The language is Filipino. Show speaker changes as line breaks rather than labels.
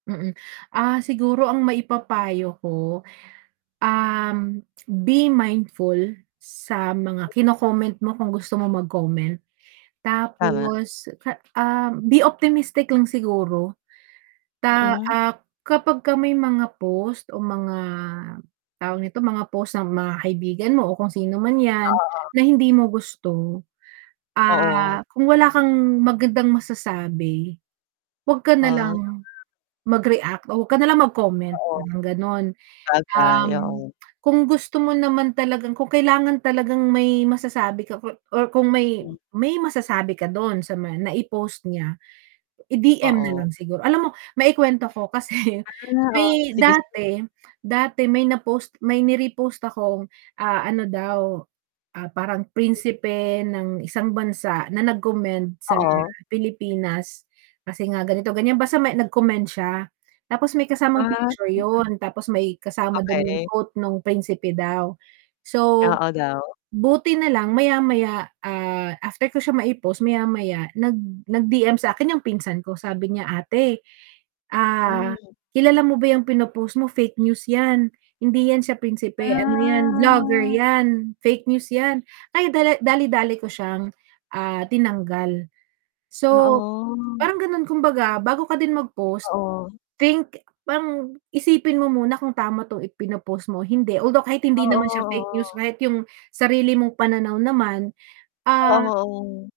Mm. Ah, siguro ang maipapayo ko, um, be mindful sa mga kino-comment mo kung gusto mong mag-comment.
Tama.
Tapos, ka ah, be optimistic lang siguro. Ta
Mm.
ah, kapag ka may mga post o mga, tawag nito, mga post ng mga kaibigan mo o kung sino man yan,
Oo.
na hindi mo gusto,
Oo.
ah, kung wala kang magandang masasabi, wag ka na
Ah.
lang, mag-react o wag ka nalang mag-comment,
Oo.
parang ganon.
Sabagay,
Um,
oo.
kung gusto mo naman talagang kung kailangan talagang may masasabi ka kur or kung may
Mm.
may masasabi ka dun sa ma naipost niya, i-DM na
Oo.
lang sigur alam mo maikwento ko kasi
Ah, oo.
may
Sige, sige.
dati dati may na post may ni-repost akong, ah, ano daw, ah, parang prinsipe ng isang bansa na nag-commend sa
Oo.
Pilipinas, kasi nga ganito-ganyan basta may nag-comment siya. Tapos may kasamang
Ah.
picture
[unintelligible]
yun, tapos may kasama dun yung
Okey.
quote nung principe daw. So,
Oo, daw.
buti nalang maya-maya, ah, after ko siya maipost maya-maya nag nag DM sakin yung pinsan ko sabi niya, "Ate, ah,
Mm.
kilala mo ba yung pinopost mo fake news yan, hindi yan siya prinsipe ano yan, blogger
Ah.
yan. Fake news yan." Kaya dala dali-dali ko siyang, ah, tinanggal. So,
Oo.
parang ganun kumbaga bago ka din mag post,
Oo.
think parang isipin mo muna kung tama tong ipino-post mo, hindi. Although kahit hindi
Oo,
naman siya fake news
oo.
kahit yung sarili mong pananaw naman, ah
Oo.